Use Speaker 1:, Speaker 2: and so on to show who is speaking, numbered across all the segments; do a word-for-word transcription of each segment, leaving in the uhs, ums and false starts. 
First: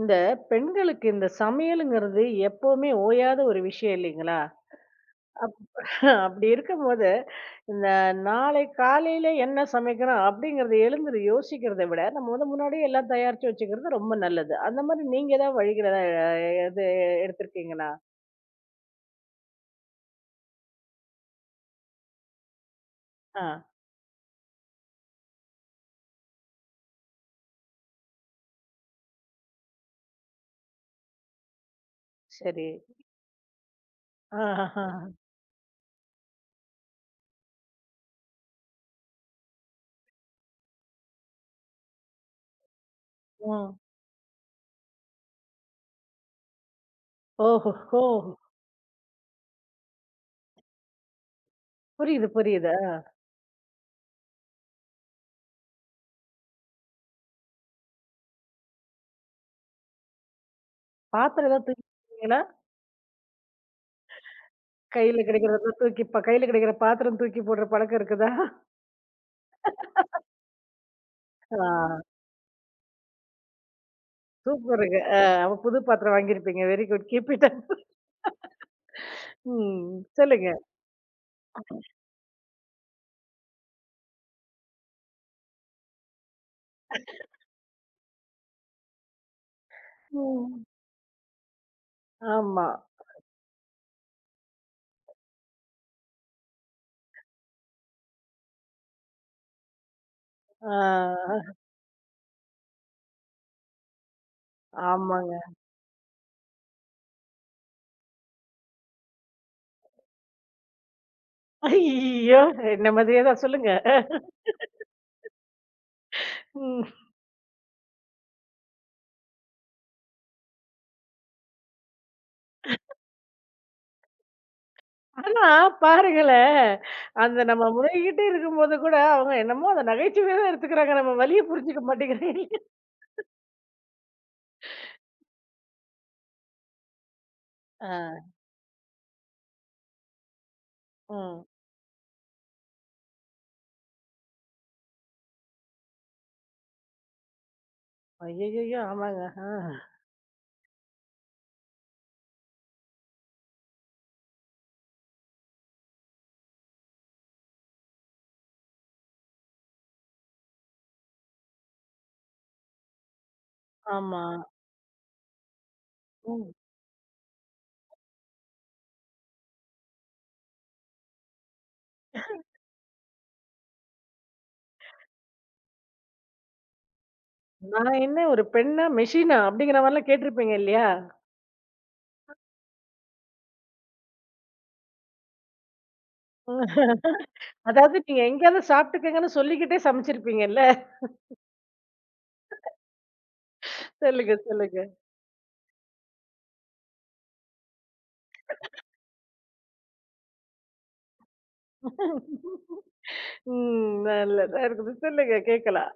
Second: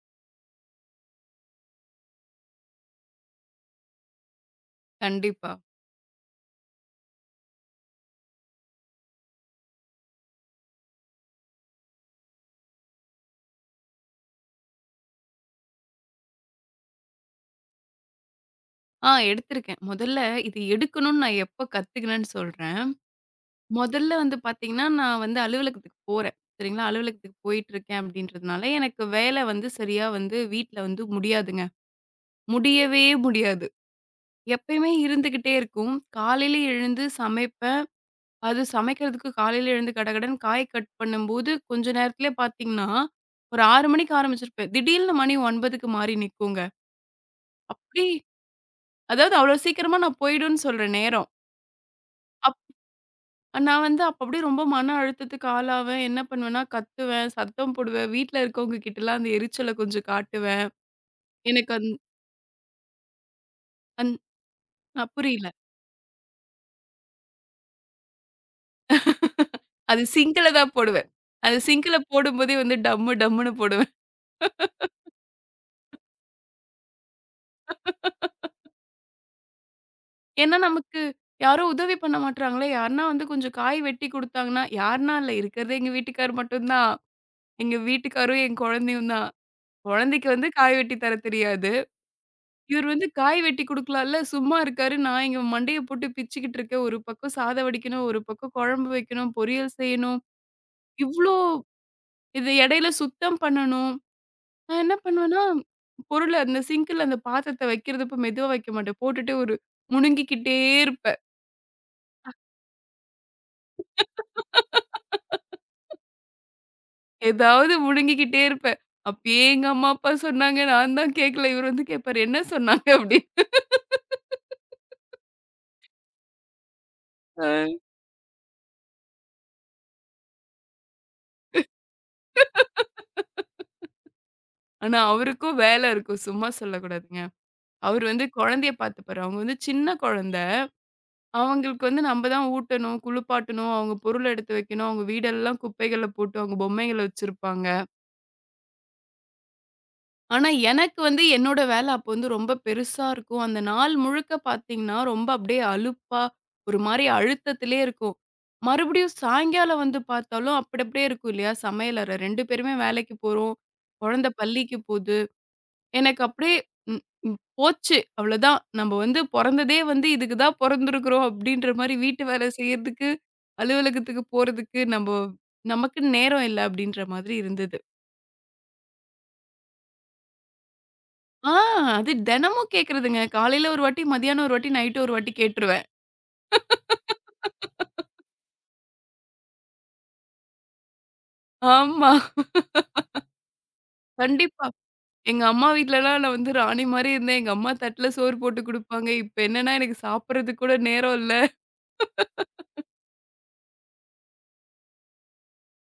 Speaker 1: இந்த பெண்களுக்கு இந்த சமையலுங்கிறது எப்பவுமே ஓயாத ஒரு விஷயம் இல்லைங்களா?
Speaker 2: கண்டிப்பா.
Speaker 1: அப்படி இருக்கும்போது, இந்த நாளை காலையில என்ன சமைக்கணும் அப்படிங்கிறத எழுந்து யோசிக்கிறத விட, நம்ம வந்து முன்னாடியே எல்லாம் தயாரிச்சு வச்சுக்கிறது ரொம்ப நல்லது. அந்த மாதிரி நீங்க ஏதாவது வழிகள அ இது எடுத்திருக்கீங்களா?
Speaker 2: ஆ எடுத்திருக்கேன். முதல்ல இது எடுக்கணும்னு நான் எப்ப கத்துக்கினேன்னு சொல்றேன்.
Speaker 1: ஆ,
Speaker 2: முதல்ல வந்து பார்த்தீங்கன்னா, நான் வந்து அலுவலகத்துக்கு போறேன். சரிங்களா? அலுவலகத்துக்கு போயிட்டுருக்கேன் அப்படின்றதுனால, எனக்கு வேலை வந்து சரியா வந்து வீட்ல வந்து முடியாதுங்க.
Speaker 1: சரி.
Speaker 2: முடியவே முடியாது.
Speaker 1: ஆஹஹா.
Speaker 2: எப்பயுமே இருந்துகிட்டே இருக்கும். காலையில எழுந்து சமைப்பேன். அது சமைக்கிறதுக்கு காலையில எழுந்து கடகடன்னு காய் கட் பண்ணும்போது, கொஞ்ச நேரத்திலே பார்த்தீங்கன்னா, ஒரு
Speaker 1: ம்.
Speaker 2: ஆறு மணிக்கு ஆரம்பிச்சிருப்பேன். திடீர்னு மணி ஒன்பதுக்கு மாறி நிக்குங்க.
Speaker 1: ஓஹோஹோ!
Speaker 2: அப்படி அதாவது அவ்வளோ சீக்கிரமா நான் போயிடும்ன்னு சொல்ற நேரம்.
Speaker 1: புரியுது,
Speaker 2: அப்
Speaker 1: புரியுது.
Speaker 2: நான் வந்து அப்ப அப்படியே ரொம்ப மன அழுத்தத்துக்கு ஆளாவேன். என்ன பண்ணுவேன்னா, கத்துவேன், சத்தம் போடுவேன். வீட்ல இருக்கவங்க கிட்டலாம் அந்த எரிச்சல கொஞ்சம் காட்டுவேன்.
Speaker 1: பாத்திரம் ஏதாவது
Speaker 2: எனக்கு
Speaker 1: தூக்கி
Speaker 2: அந்
Speaker 1: போடுவீங்களா?
Speaker 2: அந் அ
Speaker 1: கையில
Speaker 2: புரியல.
Speaker 1: கிடைக்கிறத தூக்கி ப- கையில கிடைக்கிற பாத்திரம் தூக்கி போடுற பழக்கம் இருக்குதா?
Speaker 2: அது சிங்க்ல தான் போடுவேன். அது சிங்க்ல
Speaker 1: ஆ.
Speaker 2: போடும்போதே வந்து டம்மு டம்முன்னு போடுவேன்.
Speaker 1: சூப்பருங்க. அ அப்ப புது பாத்திரம் வாங்கியிருப்பீங்க. Very good. Keep it up. ம். சொல்லுங்க.
Speaker 2: ஏன்னா நமக்கு யாரும் உதவி பண்ண மாட்றாங்களே! யாருன்னா வந்து கொஞ்சம் காய் வெட்டி குடுத்தாங்கன்னா, யாருன்னா இல்ல இருக்கிறதே எங்க வீட்டுக்கார் மட்டும் தான். எங்க வீட்டுக்காரும், என் குழந்தையும் தான். குழந்தைக்கு வந்து
Speaker 1: ம்.
Speaker 2: காய் வெட்டி தர தெரியாது.
Speaker 1: ஆமா.
Speaker 2: இவர் வந்து காய் வெட்டி குடுக்கலாம்ல. சும்மா இருக்காரு. நான் இங்க மண்டைய போட்டு பிச்சுக்கிட்டு இருக்கேன். ஒரு பக்கம் சாதம் வடிக்கணும், ஒரு பக்கம் குழம்பு வைக்கணும், பொரியல் செய்யணும். இவ்ளோ
Speaker 1: ஆ.
Speaker 2: இது இடையில சுத்தம் பண்ணணும். நான் என்ன
Speaker 1: ஆமாங்க.
Speaker 2: பண்ணுவேன்னா, பொருள அந்த சிங்க்ல அந்த பாத்திரத்த வைக்கிறதப்ப மெதுவா வைக்க மாட்டேன். போட்டுட்டு ஒரு முணுங்கிக்கிட்டே இருப்பேன்.
Speaker 1: ஐயய்யோ! என்ன மாதிரியே தான் சொல்லுங்க. ம்.
Speaker 2: ஏதாவது முணுங்கிக்கிட்டே இருப்பேன். அப்பயே எங்க அம்மா, அப்பா சொன்னாங்க. நான் தான் கேட்கல. இவர் வந்து கேட்பாரு, "என்ன சொன்னாங்க?" அப்படின்னு.
Speaker 1: ஆனா பாருங்களேன், அந்த நம்ம முறைகிட்டே இருக்கும்போது கூட அவங்க என்னமோ அத நகைச்சுவையா தான் எடுத்துக்கிறாங்க. நம்ம வலிய புரிஞ்சுக்க மாட்டேங்கிறாங்க.
Speaker 2: அ. ஆனா, அவருக்கும் வேலை இருக்கும். சும்மா சொல்லக்கூடாதுங்க. அவரு வந்து
Speaker 1: ஆ.
Speaker 2: குழந்தைய பார்த்துப்பாரு. அவங்க வந்து சின்ன குழந்தை.
Speaker 1: ம்.
Speaker 2: அவங்களுக்கு வந்து நம்ப தான் ஊட்டணும், குளிப்பாட்டணும், அவங்க பொருள எடுத்து வைக்கணும், அவங்க வீடெல்லாம் குப்பைகள்ல போட்டு அவங்க பொம்மைகள வச்சிருப்பாங்க.
Speaker 1: ஐய்யய்யோ! ஆமாங்க. ஆ.
Speaker 2: ஆனா, எனக்கு வந்து என்னோட வேலை அப்போ வந்து ரொம்ப பெருசா இருக்கும். அந்த நாள் முழுக்க பார்த்தீங்கன்னா, ரொம்ப அப்படியே அலுப்பா, ஒரு மாரி அழுத்தத்திலே இருக்கும். மறுபடியும் சாயங்காலம் வந்து பார்த்தாலும் அப்படி அப்படியே இருக்கும் இல்லையா? சமையலறை ரெண்டு பேருமே வேலைக்கு போறோம்.
Speaker 1: ஆமா.
Speaker 2: குழந்தை பள்ளிக்கு போது. எனக்கு
Speaker 1: ம்.
Speaker 2: அப்படியே ம், ம், போச்சு. அவ்வளோதான். நம்ம வந்து பொறந்ததே வந்து இதுக்கு தான் பொறந்திருக்கிறோம் அப்படின்ற மாரி வீட்டு வேலை செய்யறதுக்கு, அலுவலகத்துக்கு போறதுக்கு நம்போ நமக்குன்னு நேரம் இல்ல அப்படின்ற மாதிரி இருந்தது.
Speaker 1: நான் என்ன ஒரு பெண்ணா? மெஷினா? அப்படிங்கிற மாரிலாம் கேட்டிருப்பீங்க இல்லையா?
Speaker 2: ஆ அது தினமும் கேட்கறதுங்க. காலையில ஒரு வாட்டி, மதியானம் ஒரு வாட்டி, நைட்டு ஒரு வாட்டி கேட்டுருவேன்.
Speaker 1: அதாவது நீங்க எங்கேயாவது சாப்பிட்டுக்கங்கன்னு சொல்லிக்கிட்டே சமைச்சிருப்பீங்கல்ல.
Speaker 2: ஆமா.
Speaker 1: சொல்லுங்க,
Speaker 2: கண்டிப்பா.
Speaker 1: சொல்லுங்க.
Speaker 2: எங்க அம்மா வீட்லலாம் நான் வந்து ராணி மாரி இருந்தேன். எங்க அம்மா தட்டுல சோறு போட்டு குடுப்பாங்க. இப்ப என்னன்னா எனக்கு சாப்பிடறதுக்கு கூட நேரம் இல்ல.
Speaker 1: ம். நல்லதா இருக்குது. சொல்லுங்க கேட்கலாம்.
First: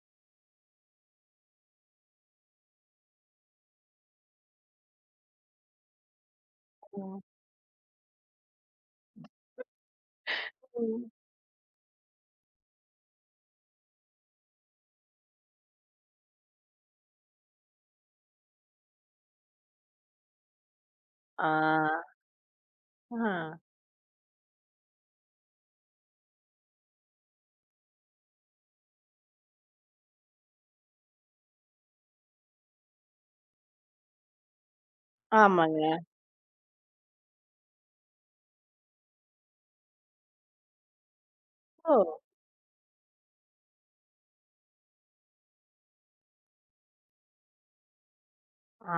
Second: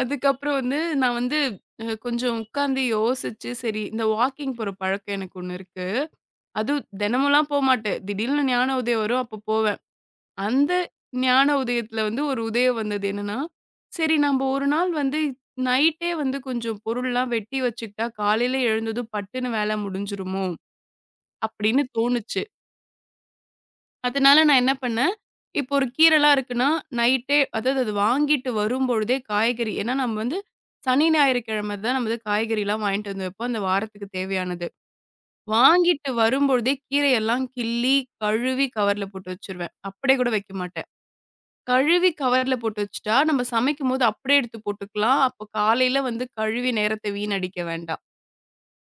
Speaker 2: அதுக்கப்புறம் வந்து நான் வந்து அ கொஞ்சம் உட்காந்து யோசிச்சு, சரி இந்த வாக்கிங் போற பழக்கம் எனக்கு ஒண்ணு இருக்கு. அதுவும்
Speaker 1: ம்.
Speaker 2: தினமும்லாம் போமாட்டேன். திடீர்னு ஞான உதயம் வரும், அப்ப போவேன். அந்த
Speaker 1: ம்.
Speaker 2: ஞான உதயத்துல வந்து ஒரு உதயம் வந்தது என்னன்னா, சரி நம்ப ஒரு நாள் வந்து நைட்டே வந்து கொஞ்சம் பொருள்லாம் வெட்டி வச்சுக்கிட்டா, காலையில எழுந்ததும் பட்டுன்னு வேல முடிஞ்சுருமோ! அப்படின்னு
Speaker 1: ஆ.
Speaker 2: தோணுச்சு.
Speaker 1: ஆ.
Speaker 2: அதனால நான் என்ன பண்ணேன், இப்போ ஒரு கீரைலாம் இருக்குன்னா, நைட்டே அதாவது அது வாங்கிட்டு வரும்பொழுதே காய்கறி ஏன்னா நம்ம வந்து சனி, ஞாயிறுக்கிழமை தான் நம்ம வந்து காய்கறிலாம் வாங்கிட்டு வந்து வைப்போம். அந்த வாரத்துக்கு தேவையானது.
Speaker 1: ஆமாங்க.
Speaker 2: வாங்கிட்டு வரும்பொழுதே கீரையெல்லாம் கிள்ளி, கழுவி கவர்ல போட்டு வச்சுருவேன். அப்படியே கூட வைக்க மாட்டேன்.
Speaker 1: ஓ!
Speaker 2: கழுவி கவர்ல போட்டு வச்சுட்டா, நம்ம சமைக்கும்போது அப்படியே எடுத்து போட்டுக்கலாம். அப்போ காலையில வந்து கழுவி நேரத்த வீணடிக்க வேண்டாம்.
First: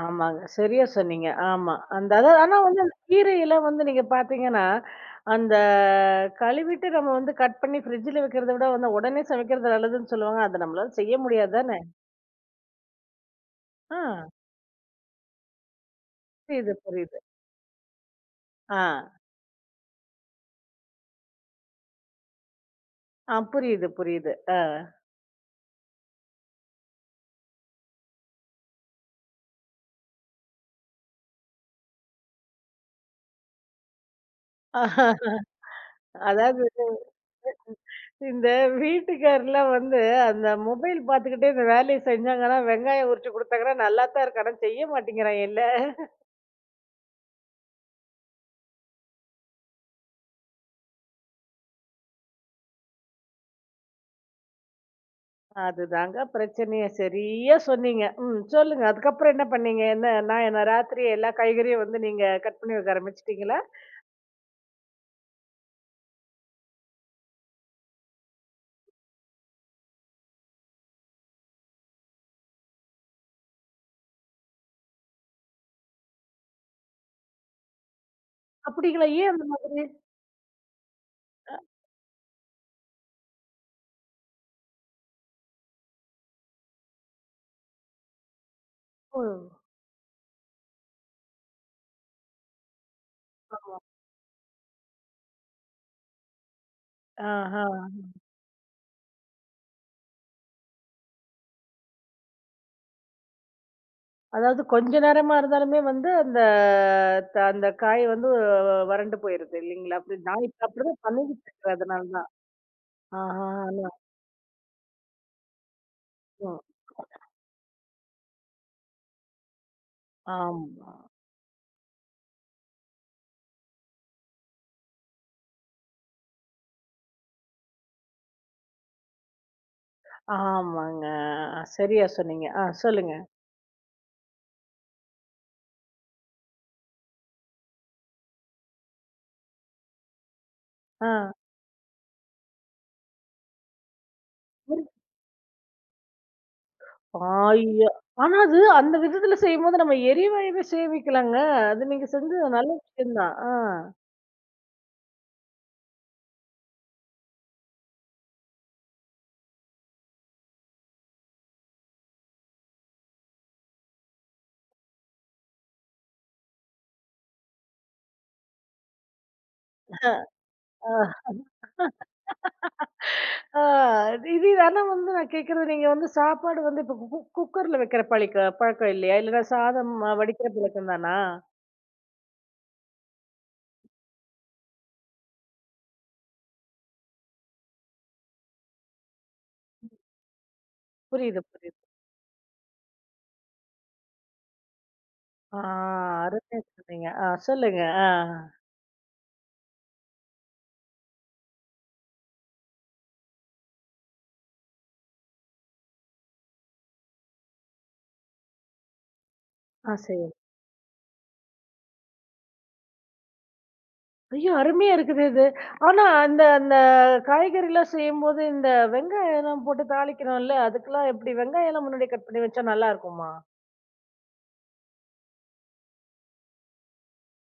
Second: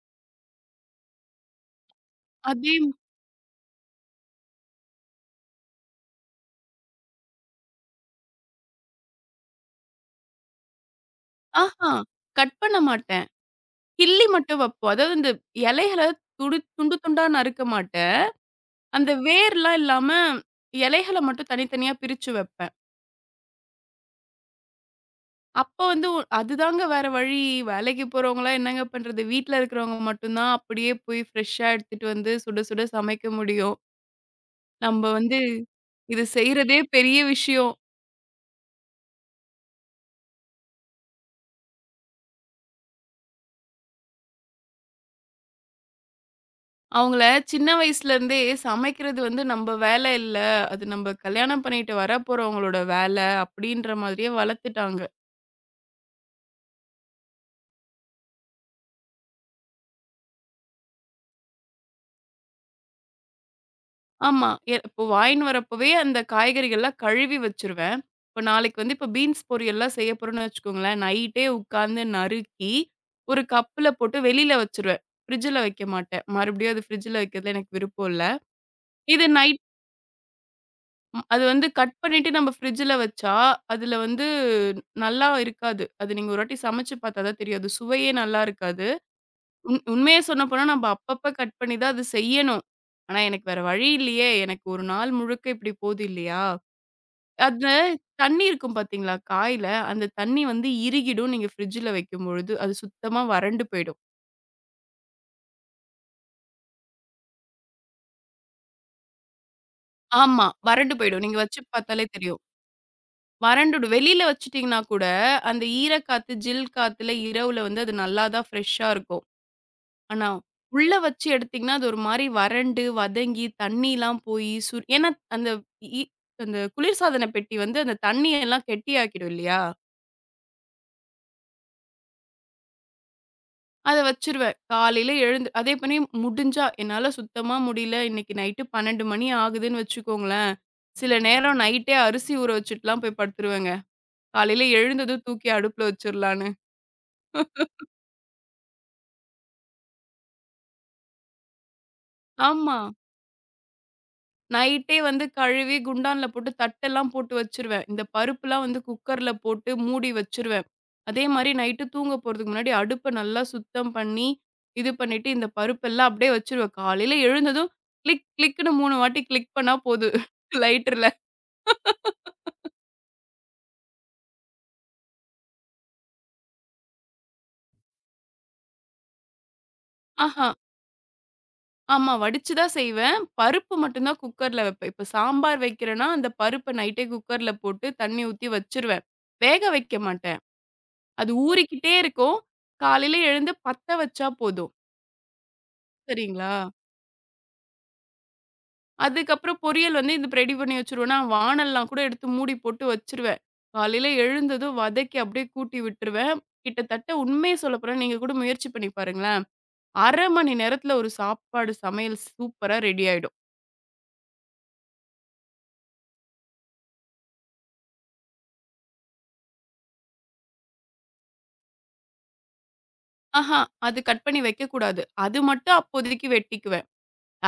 Speaker 1: ஆமாங்க. சரியா சொன்னீங்க. ஆமா. அந்த அதாவது ஆனா
Speaker 2: அதே
Speaker 1: வந்து
Speaker 2: ம-
Speaker 1: அந்த கீரையெல்லாம் வந்து நீங்க பார்த்தீங்கன்னா, அந்த கழுவிட்டு நம்ம வந்து கட் பண்ணி ஃப்ரிட்ஜில வைக்கிறத விட வந்து உடனே சமைக்கிறது நல்லதுன்னு சொல்லுவாங்க. அத நம்மளால செய்ய முடியாது தானே!
Speaker 2: ஆஹா! கட் பண்ண மாட்டேன்.
Speaker 1: ஆ.
Speaker 2: கிள்ளி மட்டும் வைப்போம். அதாவது இந்த இலைகள துடு
Speaker 1: புரியுது,
Speaker 2: துண்டு
Speaker 1: புரியுது.
Speaker 2: துண்டா நறுக்க மாட்டேன்.
Speaker 1: ஆ.
Speaker 2: அந்த வேர்லாம் இல்லாம, இலைகள மட்டும் தனித்தனியா பிரிச்சு வைப்பேன்.
Speaker 1: ஆ புரியுது, புரியுது.
Speaker 2: அப்ப வந்து ஒ அதுதாங்க வேற வழி. வேலைக்கு போறவங்கலாம் என்னங்க பண்றது? வீட்ல இருக்கிறவங்க மட்டும் தான் அப்படியே போய் ஃப்ரெஷ்ஷா எடுத்துட்டு வந்து சுட சுட சமைக்க முடியும். நம்ப
Speaker 1: ஆஹா,
Speaker 2: வந்து இது
Speaker 1: அதாவது
Speaker 2: செய்றதே பெரிய விஷயம்.
Speaker 1: இந்த வீட்டுக்காரர்லாம் வந்து அந்த மொபைல் பார்த்துக்கிட்டே இந்த வேலைய செஞ்சாங்கன்னா, வெங்காயம் உரிச்சு குடுத்தாங்கன்னா, நல்லாத்தான் இருக்கு. ஆனா செய்ய மாட்டேங்கிறான் இல்ல.
Speaker 2: அவங்கள சின்ன வயசுலேருந்தே சமைக்கிறது வந்து நம்ப வேல இல்ல. அது நம்ப கல்யாணம் பண்ணிட்டு வரப்போறவங்களோட வேல அப்படின்ற மாதிரியே வளர்த்துட்டாங்க.
Speaker 1: அதுதாங்க பிரச்சனையே. சரியா சொன்னீங்க. ம். சொல்லுங்க. அதுக்கப்புறம் என்ன பண்ணீங்க? என்ன நான் என்ன ராத்திரியே எல்லா காய்கறியும் வந்து நீங்க கட் பண்ணி வைக்க ஆரம்பிச்சுட்டீங்களா?
Speaker 2: ஆமா. எ இப்போ வாங்கின்னு வரப்பவே அந்த காய்கறிகள்லாம் கழுவி வச்சுருவேன். இப்போ நாளைக்கு வந்து இப்போ பீன்ஸ் பொரியல்லாம் செய்ய போறோம்ன்னு வச்சுக்கோங்களேன், நைட்டே உட்காந்து நறுக்கி, ஒரு கப்புல போட்டு வெளியில வச்சுருவேன். ஃப்ரிட்ஜில வைக்க மாட்டேன். மறுபடியும் அது ஃப்ரிட்ஜில வைக்கிறதுல எனக்கு விருப்பம் இல்ல.
Speaker 1: அப்படிங்களா?
Speaker 2: இது
Speaker 1: ஏன் அந்த
Speaker 2: நைட்
Speaker 1: மாதிரி?
Speaker 2: ம் அது
Speaker 1: அ
Speaker 2: வந்து கட் பண்ணிட்டு நம்ம ஃப்ரிட்ஜில வச்சா, அதில வந்து நல்லா இருக்காது. அது நீங்க ஒரு வாட்டி சமைச்சு பார்த்தா தான் தெரியும். அது சுவையே நல்லா இருக்காது.
Speaker 1: ஓ!
Speaker 2: உண் உண்மைய சொல்லப்போனா நம்ம அப்பப்ப கட் பண்ணி தான் அது செய்யணும். ஆனா எனக்கு வேற
Speaker 1: ஆமா.
Speaker 2: வழி இல்லையே. எனக்கு ஒரு நாள் முழுக்க இப்படி போகுது இல்லையா?
Speaker 1: ஆஹா.
Speaker 2: அந்த தண்ணி இருக்கும் பாத்தீங்களா, காய்ல. அந்த தண்ணி வந்து இறுகிடும். நீங்க ஃப்ரிட்ஜ்ல வைக்கும்பொழுது, அது சுத்தமா வறண்டு போயிடும்.
Speaker 1: அதாவது கொஞ்ச நேரமா இருந்தாலுமே வந்து அந்த த அந்த காய் வந்து வறண்டு போயிருது இல்லைங்களா? அப்படி நான்
Speaker 2: ஆமா.
Speaker 1: இப்ப
Speaker 2: வறண்டு
Speaker 1: அப்படிதான்
Speaker 2: போயிடும். நீங்க
Speaker 1: பண்ணிக்கிட்டு
Speaker 2: வச்சு
Speaker 1: இருக்கிறேன். அதனால
Speaker 2: பாத்தாலே
Speaker 1: தான்.
Speaker 2: தெரியும்.
Speaker 1: ஆஹா.
Speaker 2: வறண்டுடும். வெளியில வச்சுட்டீங்கன்னா கூட, அந்த ஈரக்காத்து,
Speaker 1: ம்.
Speaker 2: ஜில் காத்துல இரவுல வந்து அது நல்லா தான் ஃப்ரெஷ்ஷா இருக்கும். ஆனா,
Speaker 1: ஆமா.
Speaker 2: உள்ள வச்சு எடுத்தீங்கன்னா, அது ஒரு மாரி வறண்டு, வதங்கி, தண்ணிலாம் போயி சு ஏன்னா அந்த இ அந்த குளிர்சாதன பெட்டி வந்து அந்த தண்ணியெல்லாம் கெட்டியாக்கிடும் இல்லையா?
Speaker 1: ஆமாங்க. சரியா சொன்னீங்க. ஆ சொல்லுங்க.
Speaker 2: அத வச்சுருவேன். காலையில எழுந்து அதே பணி முடிஞ்சா என்னால சுத்தமா முடியல, இன்னைக்கு நைட்டு பன்னிரண்டு மணி ஆகுதுன்னு வச்சுக்கோங்களேன்,
Speaker 1: ஆ.
Speaker 2: சில நேரம் நைட்டே அரிசி ஊற வச்சுட்டுலாம் போய் படுத்துருவேங்க. காலையில
Speaker 1: ஒரு
Speaker 2: எழுந்ததும் தூக்கி அடுப்புல வச்சுரலான்னு.
Speaker 1: பாயா ஆனா அது அந்த விதத்துல செய்யும்போது நம்ம எரிவாயுவே சேமிக்கலாங்க. அது நீங்க செஞ்சது நல்ல
Speaker 2: ஆமா.
Speaker 1: விஷயம் தான். ஆ.
Speaker 2: நைட்டே வந்து கழுவி குண்டான்ல போட்டு தட்டெல்லாம் போட்டு வச்சுருவேன். இந்த பருப்புலாம் வந்து குக்கர்ல போட்டு மூடி வச்சுருவேன். அதே மாரி நைட்டு தூங்க போறதுக்கு முன்னாடி அடுப்ப நல்லா சுத்தம் பண்ணி, இது பண்ணிட்டு இந்த பருப்பெல்லாம் அப்படியே வச்சுருவேன். காலையில எழுந்ததும் கிளிக் கிளிக்ன்னு மூணு வாட்டி கிளிக் பண்ணா போதும் லைட்டர்ல.
Speaker 1: ஆ. இது ஆனா வந்து நான் கேட்கறது நீங்க வந்து சாப்பாடு வந்து இப்ப கு குக்கர்ல வைக்கிற பழிக்க பழக்கம் இல்லையா? இல்லன்னா சாதம் அ,
Speaker 2: ஆஹா.
Speaker 1: வடிக்கிற பழக்கம் தானா?
Speaker 2: ஆமா. வடிச்சு தான் செய்வேன். பருப்பு மட்டும் தான் குக்கர்ல வைப்பேன். இப்ப சாம்பார் வைக்கிறேன்னா, அந்த பருப்ப நைட்டே குக்கர்ல போட்டு தண்ணி ஊத்தி வச்சுருவேன். வேக வைக்க மாட்டேன். அது
Speaker 1: புரியுது, புரியுது.
Speaker 2: ஊறிக்கிட்டே இருக்கும். காலையில எழுந்து பத்த வச்சா போதும்.
Speaker 1: ஆ
Speaker 2: சரிங்களா?
Speaker 1: அருமையா சொன்னீங்க. ஆ சொல்லுங்க. ஆ.
Speaker 2: அதுக்கப்புறம் பொரியல் வந்து இந்த ரெடி பண்ணி வச்சுருவேன்னா, வாணல்லாம் கூட எடுத்து மூடி போட்டு வச்சுருவேன். காலையில எழுந்ததும் வதக்கி அப்படியே கூட்டி விட்டுருவேன். கிட்டத்தட்ட உண்மைய சொல்ல போனா, நீங்க கூட முயற்சி பண்ணி பாருங்களேன்.
Speaker 1: ஆ சரி.
Speaker 2: அரை மணி நேரத்துல ஒரு சாப்பாடு சமையல் சூப்பரா ரெடி ஆயிடும்.
Speaker 1: ஐயோ! அருமையா இருக்குதே இது. ஆனா அந்த அந்த காய்கறிலாம் செய்யும்போது, இந்த வெங்காயம்லாம் போட்டு தாளிக்கிறோம்ல, அதுக்கெல்லாம் எப்படி வெங்காயம்லாம் முன்னாடியே கட் பண்ணி வச்சா நல்லா இருக்குமா?
Speaker 2: ஆஹா! அது கட் பண்ணி வைக்கக்கூடாது. அது மட்டும் அப்போதைக்கு வெட்டிக்குவேன்.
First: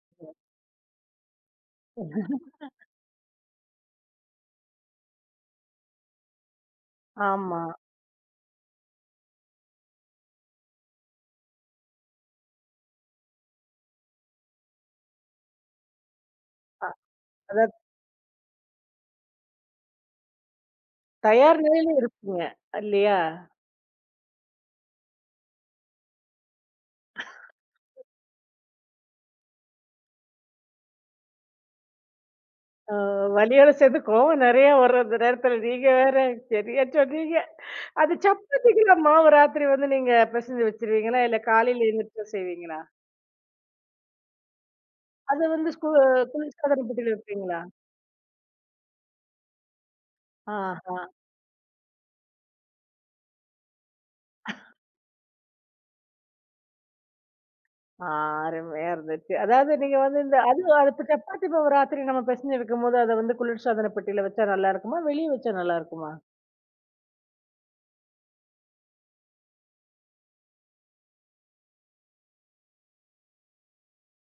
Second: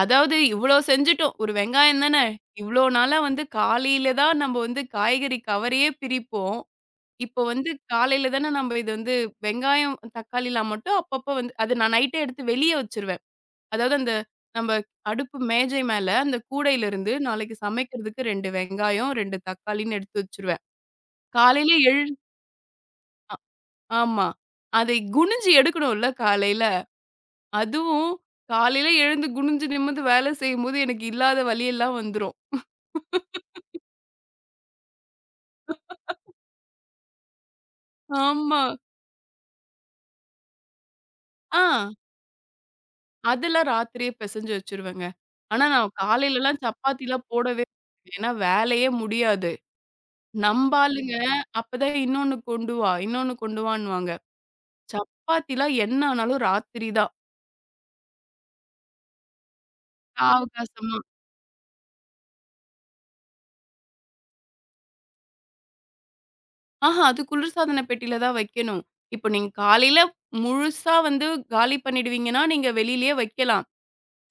Speaker 2: அதாவது இவ்ளோ செஞ்சுட்டோம். ஒரு வெங்காயம் தானே! இவ்ளோ நாளா வந்து காலையில தான் நம்ம வந்து காய்கறி கவரையே பிரிப்போம். இப்போ
Speaker 1: ஆமா.
Speaker 2: வந்து காலையில தானே நம்ம இது வந்து வெங்காயம், தக்காளிலாம் மட்டும் அப்பப்போ வந்து அது நான் நைட்டே எடுத்து வெளிய வச்சுருவேன். அதாவது அந்த நம்ம அடுப்பு மேஜை மேல அந்த
Speaker 1: அ
Speaker 2: கூடையிலிருந்து நாளைக்கு
Speaker 1: அதான்
Speaker 2: சமைக்கிறதுக்கு ரெண்டு வெங்காயம், ரெண்டு தக்காளின்னு எடுத்து வச்சுருவேன்.
Speaker 1: தயார்
Speaker 2: காலையில
Speaker 1: நிலையில
Speaker 2: எழு
Speaker 1: இருப்பீங்க. இல்லையா?
Speaker 2: ஆமா. அதை குனிஞ்சு எடுக்கணும்ல காலையில. அதுவும் காலையில எழுந்து குனிஞ்சு நிமிர்ந்து வேலை செய்யும்போது எனக்கு இல்லாத வலியெல்லாம் வந்துரும்.
Speaker 1: அ வலியோட சேர்த்து கோவம் நெறையா வரும் அந்த நேரத்துல. நீங்க வேற சரியா சொன்னீங்க. அது
Speaker 2: ஆமா.
Speaker 1: சப்பாத்திக்குலாம் மாவு ராத்திரி வந்து நீங்க பெசஞ்சு வச்சுருவீங்களா? இல்ல
Speaker 2: ஆ.
Speaker 1: காலையில எந்திரிச்சு செய்வீங்களா?
Speaker 2: அதெல்லாம் ராத்திரியே பெசஞ்சு வச்சுருவேங்க.
Speaker 1: அது
Speaker 2: ஆனா,
Speaker 1: வந்து ஸ்கூ
Speaker 2: நான் காலையிலலாம்
Speaker 1: குளிர்சாதன பெட்டியில
Speaker 2: சப்பாத்திலாம்
Speaker 1: வைப்பீங்களா?
Speaker 2: போடவே மாட்டேன். ஏன்னா வேலையே முடியாது. நம்ப
Speaker 1: ஆஹா.
Speaker 2: ஆளுங்க அப்பதான் இன்னொன்னு கொண்டு வா, இன்னொன்னு கொண்டு வான்னுவாங்க. சப்பாத்திலாம் என்ன ஆனாலும் ராத்திரி தான்.
Speaker 1: ஆ, அருமையா இருந்துச்சு. அதாவது நீங்க வந்து இந்த அதுவும் அது
Speaker 2: சாவகாசமா.
Speaker 1: இப்ப சப்பாத்தி மாவு ராத்திரி நம்ம பெசஞ்சு வைக்கும்போது, அத வந்து குளிர்சாதன பெட்டியில வச்சா நல்லா இருக்குமா? வெளிய வச்சா நல்லா இருக்குமா?
Speaker 2: ஆஹா அது குளிர்சாதன பெட்டியில தான் வைக்கணும். இப்போ நீங்க காலையில முழுசா வந்து காலி பண்ணிடுவீங்கன்னா, நீங்க வெளியிலயே வைக்கலாம்.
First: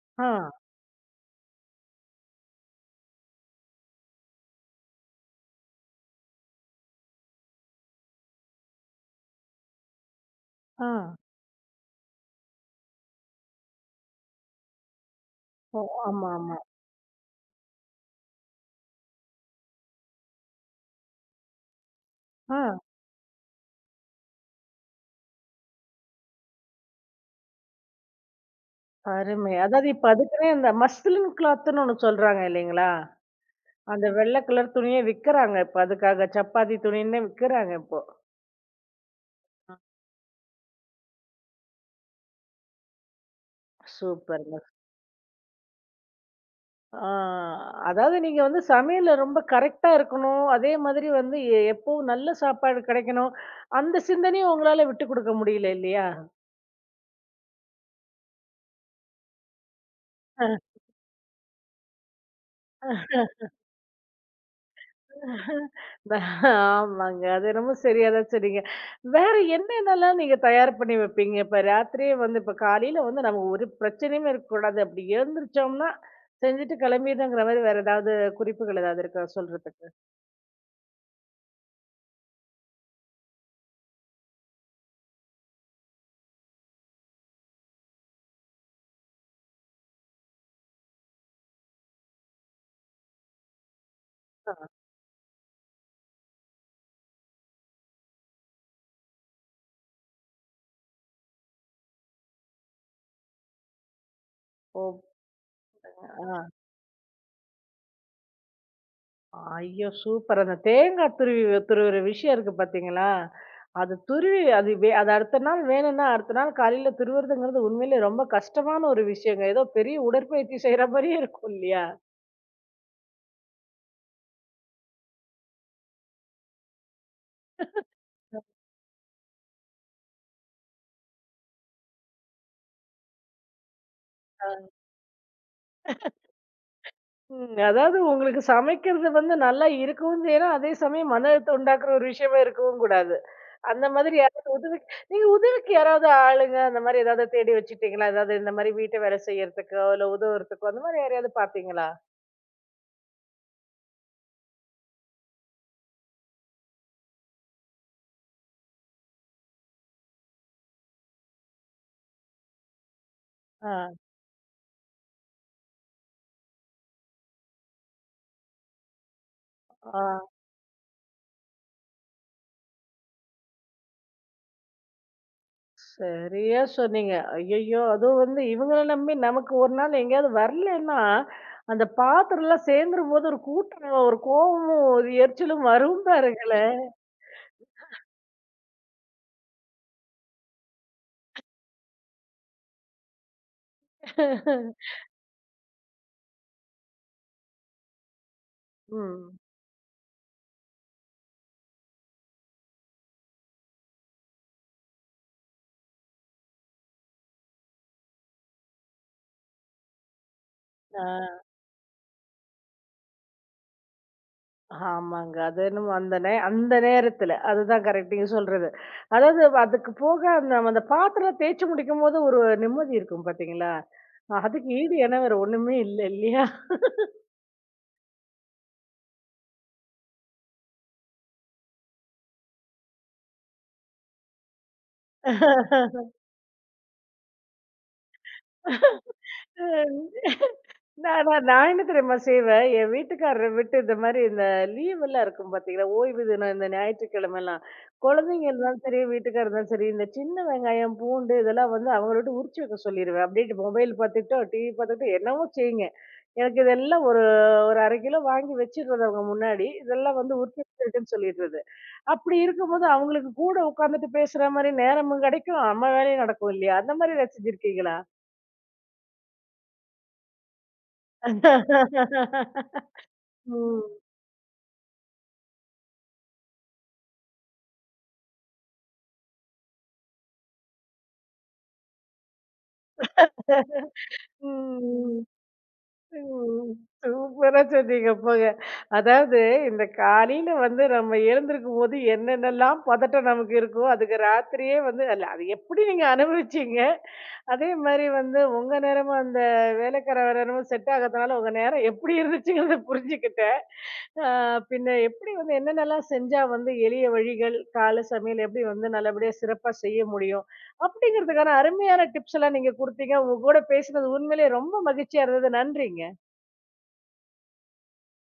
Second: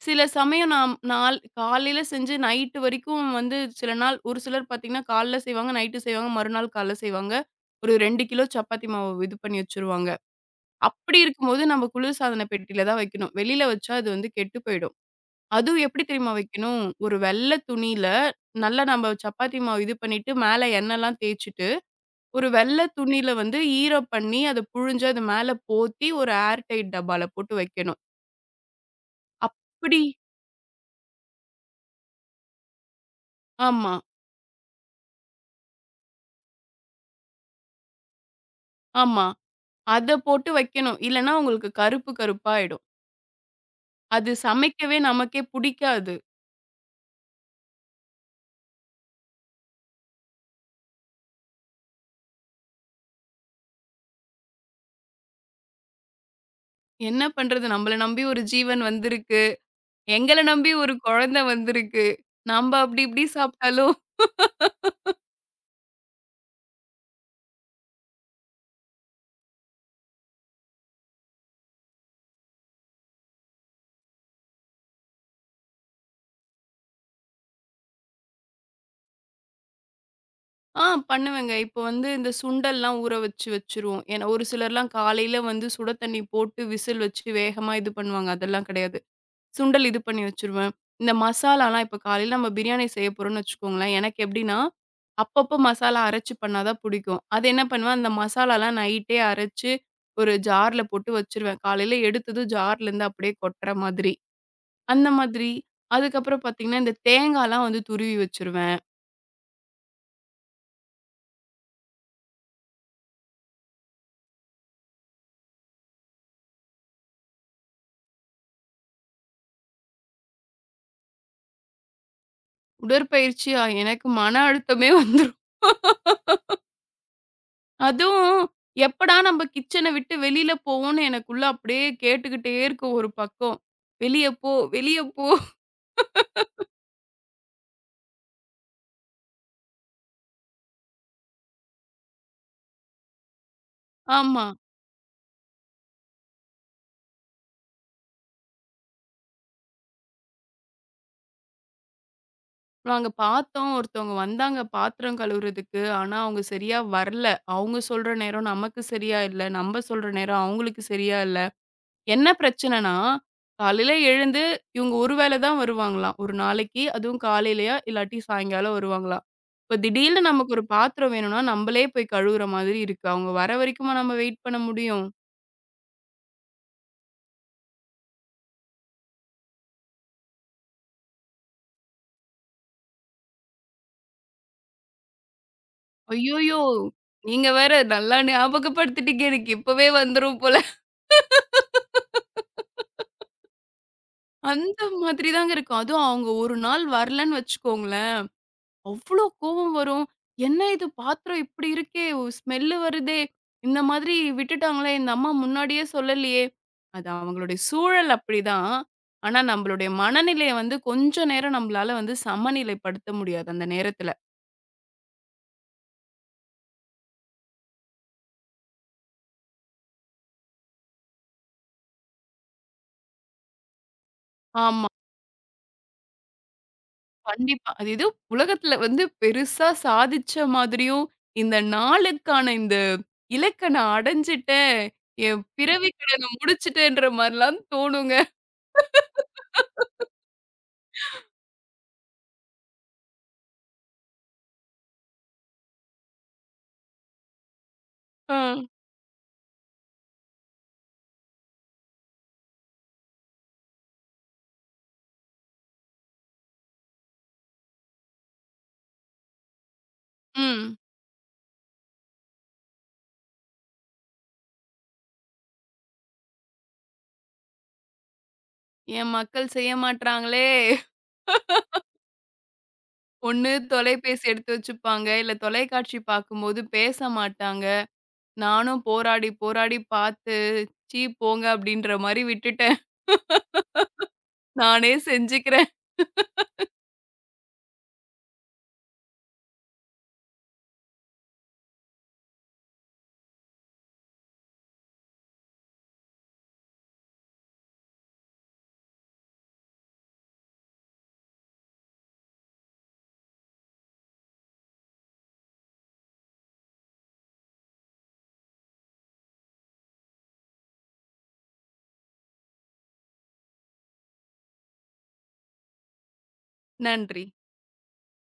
Speaker 2: சில
Speaker 1: ஆ,
Speaker 2: சமயம் நாம் நாள் காலையில செஞ்சு நைட்டு வரைக்கும் வந்து சில நாள் ஒரு சிலர் பார்த்தீங்கன்னா, காலைல செய்வாங்க, நைட்டு செய்வாங்க, மறுநாள் காலைல செய்வாங்க. ஒரு ரெண்டு கிலோ சப்பாத்தி மாவு இது பண்ணி வச்சுருவாங்க.
Speaker 1: ஆ.
Speaker 2: அப்படி இருக்கும்போது நம்ம குளிர்சாதன பெட்டியில தான் வைக்கணும். வெளியில வச்சா அது வந்து கெட்டு போயிடும்.
Speaker 1: ஓ!
Speaker 2: அதுவும் எப்படி
Speaker 1: ஆமா,
Speaker 2: தெரியுமா
Speaker 1: ஆமா.
Speaker 2: வைக்கணும்? ஒரு வெள்ள துணியில நல்லா நம்ம சப்பாத்தி மாவு இது பண்ணிட்டு, மேல எண்ணெய்லாம் தேய்ச்சுட்டு, ஒரு
Speaker 1: ஆ,
Speaker 2: வெள்ள துணியில வந்து ஈரம் பண்ணி, அத புழிஞ்சு அது மேல போத்தி, ஒரு ஏர் டைட் டப்பால போட்டு வைக்கணும்.
Speaker 1: அருமை. அதாவது
Speaker 2: அப்படி
Speaker 1: இப்ப அதுக்குன்னே இந்த மஸ்லின் கிளாத்துன்னு ஒண்ணு சொல்றாங்க இல்லைங்களா?
Speaker 2: ஆமா,
Speaker 1: அந்த வெள்ளை கலர் துணியே விக்கிறாங்க. இப்ப அதுக்காக சப்பாத்தி துணின்னே விக்கிறாங்க இப்போ.
Speaker 2: ஆமா. அத போட்டு வைக்கணும். இல்லன்னா உங்களுக்கு கருப்பு கருப்பா ஆயிடும். அது
Speaker 1: சூப்பர்ங்க.
Speaker 2: சமைக்கவே நமக்கே புடிக்காது.
Speaker 1: ஆ, அதாவது நீங்க வந்து சமையல்ல ரொம்ப கரெக்ட்டா இருக்கணும். அதே மாதிரி வந்து எ எப்பவும் நல்ல சாப்பாடு கிடைக்கணும். அந்த சிந்தனையும் உங்களால விட்டுக் குடுக்க முடியல இல்லையா?
Speaker 2: என்ன பண்றது? நம்மள நம்பி ஒரு ஜீவன் வந்திருக்கு. எங்கள நம்பி ஒரு குழந்தை வந்திருக்கு. நம்ப அப்டி இப்டி சாப்ட்டாலும்
Speaker 1: ஆமாங்க. அது என்னமோ சரியா தான் சொன்னீங்க. வேற என்னென்னலாம் நீங்க தயார் பண்ணி வைப்பீங்க? இப்ப ராத்திரியே வந்து இப்ப காலையில வந்து நமக்கு ஒரு பிரச்சனையுமே இருக்கக்கூடாது. அப்படி எழுந்திரிச்சோம்னா, செஞ்சுட்டு கிளம்பிடணுங்கிற மாரி வேற ஏதாவது குறிப்புகள் ஏதாவது இருக்கா சொல்றதுக்கு?
Speaker 2: ஆ பண்ணுவேங்க. இப்போ வந்து இந்த சுண்டல்லாம் ஊற வச்சு வச்சுருவோம். ஏன்னா ஒரு சிலர்லாம் காலையில வந்து சுட தண்ணி போட்டு விசில் வச்சு வேகமா இது பண்ணுவாங்க. அதெல்லாம் கிடையாது. சுண்டல் இது பண்ணி வச்சுருவேன். இந்த மசாலாலாம் இப்ப காலையில நம்ம பிரியாணி செய்ய போறோம்ன்னு வச்சுக்கோங்களேன். எனக்கு எப்படின்னா, அப்பப்போ மசாலா அரைச்சு பண்ணா தான் புடிக்கும். அது என்ன பண்ணுவேன், அந்த மசாலாலாம் நைட்டே அரைச்சு ஒரு ஜார்ல போட்டு வச்சுருவேன். காலையில எடுத்ததும் ஜார்லேருந்து அப்படியே கொட்டுற மாதிரி.
Speaker 1: ஓ!
Speaker 2: அந்த மாதிரி.
Speaker 1: ஆ.
Speaker 2: அதுக்கப்புறம் பார்த்தீங்கன்னா, இந்த தேங்காலாம் வந்து துருவி வச்சுருவேன்.
Speaker 1: ஐயோ! சூப்பர். அந்த தேங்கா துருவி துருவுற விஷயம் இருக்கு பார்த்தீங்களா? அது துருவி அது வே அது அடுத்த நாள் வேணும்னா, அடுத்த நாள் காலையில துருவுறதுங்கிறது உண்மையிலேயே ரொம்ப கஷ்டமான ஒரு விஷயங்க. ஏதோ பெரிய உடற்பயிற்சி செய்ற மாரியே இருக்கும் இல்லையா?
Speaker 2: உடற்பயிற்சியா எனக்கு மன அழுத்தமே வந்துரும். அதுவும் எப்படா நம்ம கிச்சன விட்டு வெளியில போவோம்ன்னு எனக்குள்ள அப்படியே கேட்டுக்கிட்டே இருக்கும் ஒரு பக்கம். "வெளிய போ, வெளிய போ."
Speaker 1: ம். அதாவது உங்களுக்கு சமைக்கிறது வந்து நல்லா இருக்கவும் செய்யணும். அதே சமயம் மன அழுத்தம் உண்டாக்குற ஒரு விஷயமா இருக்கவும் கூடாது. அந்த மாதிரி
Speaker 2: ஆமா.
Speaker 1: யாராவது உதவிக்கு நீங்க உதவிக்கு யாராவது ஆளுங்க அந்த மாதிரி ஏதாவது தேடி வச்சுட்டீங்களா? ஏதாவது இந்த மாதிரி வீட்டு வேலை செய்யறதுக்கோ, இல்ல உதவுறதுக்கோ அந்த மாதிரி யாரையாவது பார்த்தீங்களா?
Speaker 2: நாங்க பார்த்தோம். ஒருத்தவங்க வந்தாங்க பாத்திரம் கழுவுறதுக்கு. ஆனா, அவங்க சரியா வரல. அவங்க சொல்ற நேரம் நமக்கு சரியா இல்ல. நம்ம சொல்ற நேரம் அவங்களுக்கு சரியா இல்ல. என்ன பிரச்சனைன்னா,
Speaker 1: ஆ.
Speaker 2: காலையில எழுந்து இவங்க ஒரு வேள தான் வருவாங்களாம். ஒரு நாளைக்கு. அதுவும் காலையிலயா, இல்லாட்டி சாயங்காலம் வருவாங்களாம். இப்ப
Speaker 1: ஆ.
Speaker 2: திடீர்னு நமக்கு ஒரு பாத்திரம் வேணும்னா, நம்மளே போய் கழுவுற மாதிரி இருக்கு. அவங்க வர வரைக்குமா நம்ம வெயிட் பண்ண முடியும்?
Speaker 1: சரியா சொன்னீங்க. ஐயய்யோ! அதுவும் வந்து இவங்கள நம்பி நமக்கு ஒரு நாள் எங்கேயாவது வரலன்னா, அந்த பாத்திரம்லாம் சேர்ந்துரும்போது ஒரு கூட்டம் ஒரு கோவமும், ஒரு எரிச்சலும் வரும்
Speaker 2: ஐய்யயோ!
Speaker 1: பாருங்களேன்.
Speaker 2: நீங்க வேற நல்லா ஞாபகப்படுத்திட்டீங்க. எனக்கு இப்பவே வந்துரும் போல. அந்த மாதிரி தாங்க இருக்கும். அதுவும் அவங்க ஒரு நாள் வரலன்னு வச்சுக்கோங்களேன். அவ்ளோ
Speaker 1: ம்.
Speaker 2: கோவம் வரும். "என்ன இது பாத்திரம் இப்படி இருக்கே! ஸ்மெல்லு வருதே! இந்த மாதிரி விட்டுட்டாங்களே! இந்த அம்மா முன்னாடியே சொல்லலையே!" அது அவங்களுடைய சூழல் அப்படிதான். ஆனா, நம்மளுடைய மனநிலைய வந்து கொஞ்ச
Speaker 1: ஆ.
Speaker 2: நேரம் நம்மளால வந்து சமநிலைப்படுத்த முடியாது அந்த நேரத்துல.
Speaker 1: ஆமாங்க. அது என்னமோ அந்த நே அந்த நேரத்துல. அதுதான் கரெக்ட் நீங்க சொல்றது. அதாவது அதுக்கு போக அந்த நம்ம அந்த பாத்திரம் தேய்ச்சு முடிக்கும்போது ஒரு நிம்மதி இருக்கும் பாத்தீங்களா? அதுக்கு
Speaker 2: ஆமா.
Speaker 1: ஈடு இணை வேற ஒண்ணுமே இல்ல இல்லையா?
Speaker 2: கண்டிப்பா. அது ஏதோ உலகத்துல வந்து பெருசா சாதிச்ச மாதிரியும், இந்த நாளுக்கான இந்த இலக்க நான் அடைஞ்சுட்டேன். என் பிறவிக் கடன முடிச்சுட்டேன்ற மாரிலாம் தோணுங்க.
Speaker 1: அ நான் நான் நான் என்ன தெரியுமா செய்வேன், என் வீட்டுக்காரர விட்டு இந்த மாரி இந்த லீவ் எல்லாம் இருக்கும் பார்த்தீங்களா, ஓய்வு தினம் இந்த ஞாயிற்றுக்கிழமைலாம்,
Speaker 2: ஆ.
Speaker 1: குழந்தைங்க இருந்தாலும் சரி, வீட்டுக்காரர் இருந்தாலும் சரி, இந்த சின்ன வெங்காயம், பூண்டு இதெல்லாம் வந்து அவங்கள விட்டு உரிச்சு வைக்க சொல்லிருவேன். அப்படியே மொபைல் பார்த்துக்கிட்டோ, டிவி பார்த்துக்கிட்டோ என்னவோ செய்யுங்க. எனக்கு இதெல்லாம் ஒரு ஒரு அரை கிலோ வாங்கி வச்சுடுறது அவங்க முன்னாடி. இதெல்லாம் வந்து உரிச்சு
Speaker 2: ம்.
Speaker 1: வச்சுருக்குன்னு சொல்லிடுறது. அப்படி இருக்கும்போது அவங்களுக்கு கூட உட்காந்துட்டு பேசுற மாரி நேரமும் கிடைக்கும், நம்ம வேலையும் நடக்கும் இல்லையா? அந்த மாரி ஏதாவது செஞ்சிருக்கீங்களா?
Speaker 2: என் மக்கள் செய்ய மாட்றாங்களே! ஒண்ணு
Speaker 1: ம்.
Speaker 2: தொலைபேசி எடுத்து வச்சுப்பாங்க. இல்ல தொலைக்காட்சி பார்க்கும்போது பேச மாட்டாங்க. நானும் போராடி, போராடி பார்த்து, "ச்சீ போங்க" அப்படின்ற மாரி விட்டுட்டேன்.
Speaker 1: ம்.
Speaker 2: நானே செஞ்சுக்கிறேன்.
Speaker 1: ம். சூப்பரா சொன்னீங்க போங்க. அதாவது இந்த காலையில வந்து நம்ம எழுந்திருக்கும்போது என்னென்னலாம் பதட்டம் நமக்கு இருக்கோ, அதுக்கு ராத்திரியே வந்து அல்ல அது எப்படி நீங்க அனுபவிச்சீங்க? அதே மாரி வந்து உங்க நேரமும் அந்த வேலைக்கார நேரமும் செட் ஆகாதனால உங்க நேரம் எப்படி இருந்துச்சுங்கிறத புரிஞ்சுக்கிட்டேன். ஆ, பின்ன எப்படி வந்து என்னென்னலாம் செஞ்சா வந்து எளிய வழிகள், காலை சமையல் எப்படி வந்து நல்லபடியா சிறப்பா செய்ய முடியும்? அப்படிங்கிறதுக்கான அருமையான டிப்ஸ் எல்லாம் நீங்க குடுத்தீங்க. உங்க கூட பேசினது உண்மையிலேயே ரொம்ப மகிழ்ச்சியா இருந்தது. நன்றிங்க.
Speaker 2: நன்றி.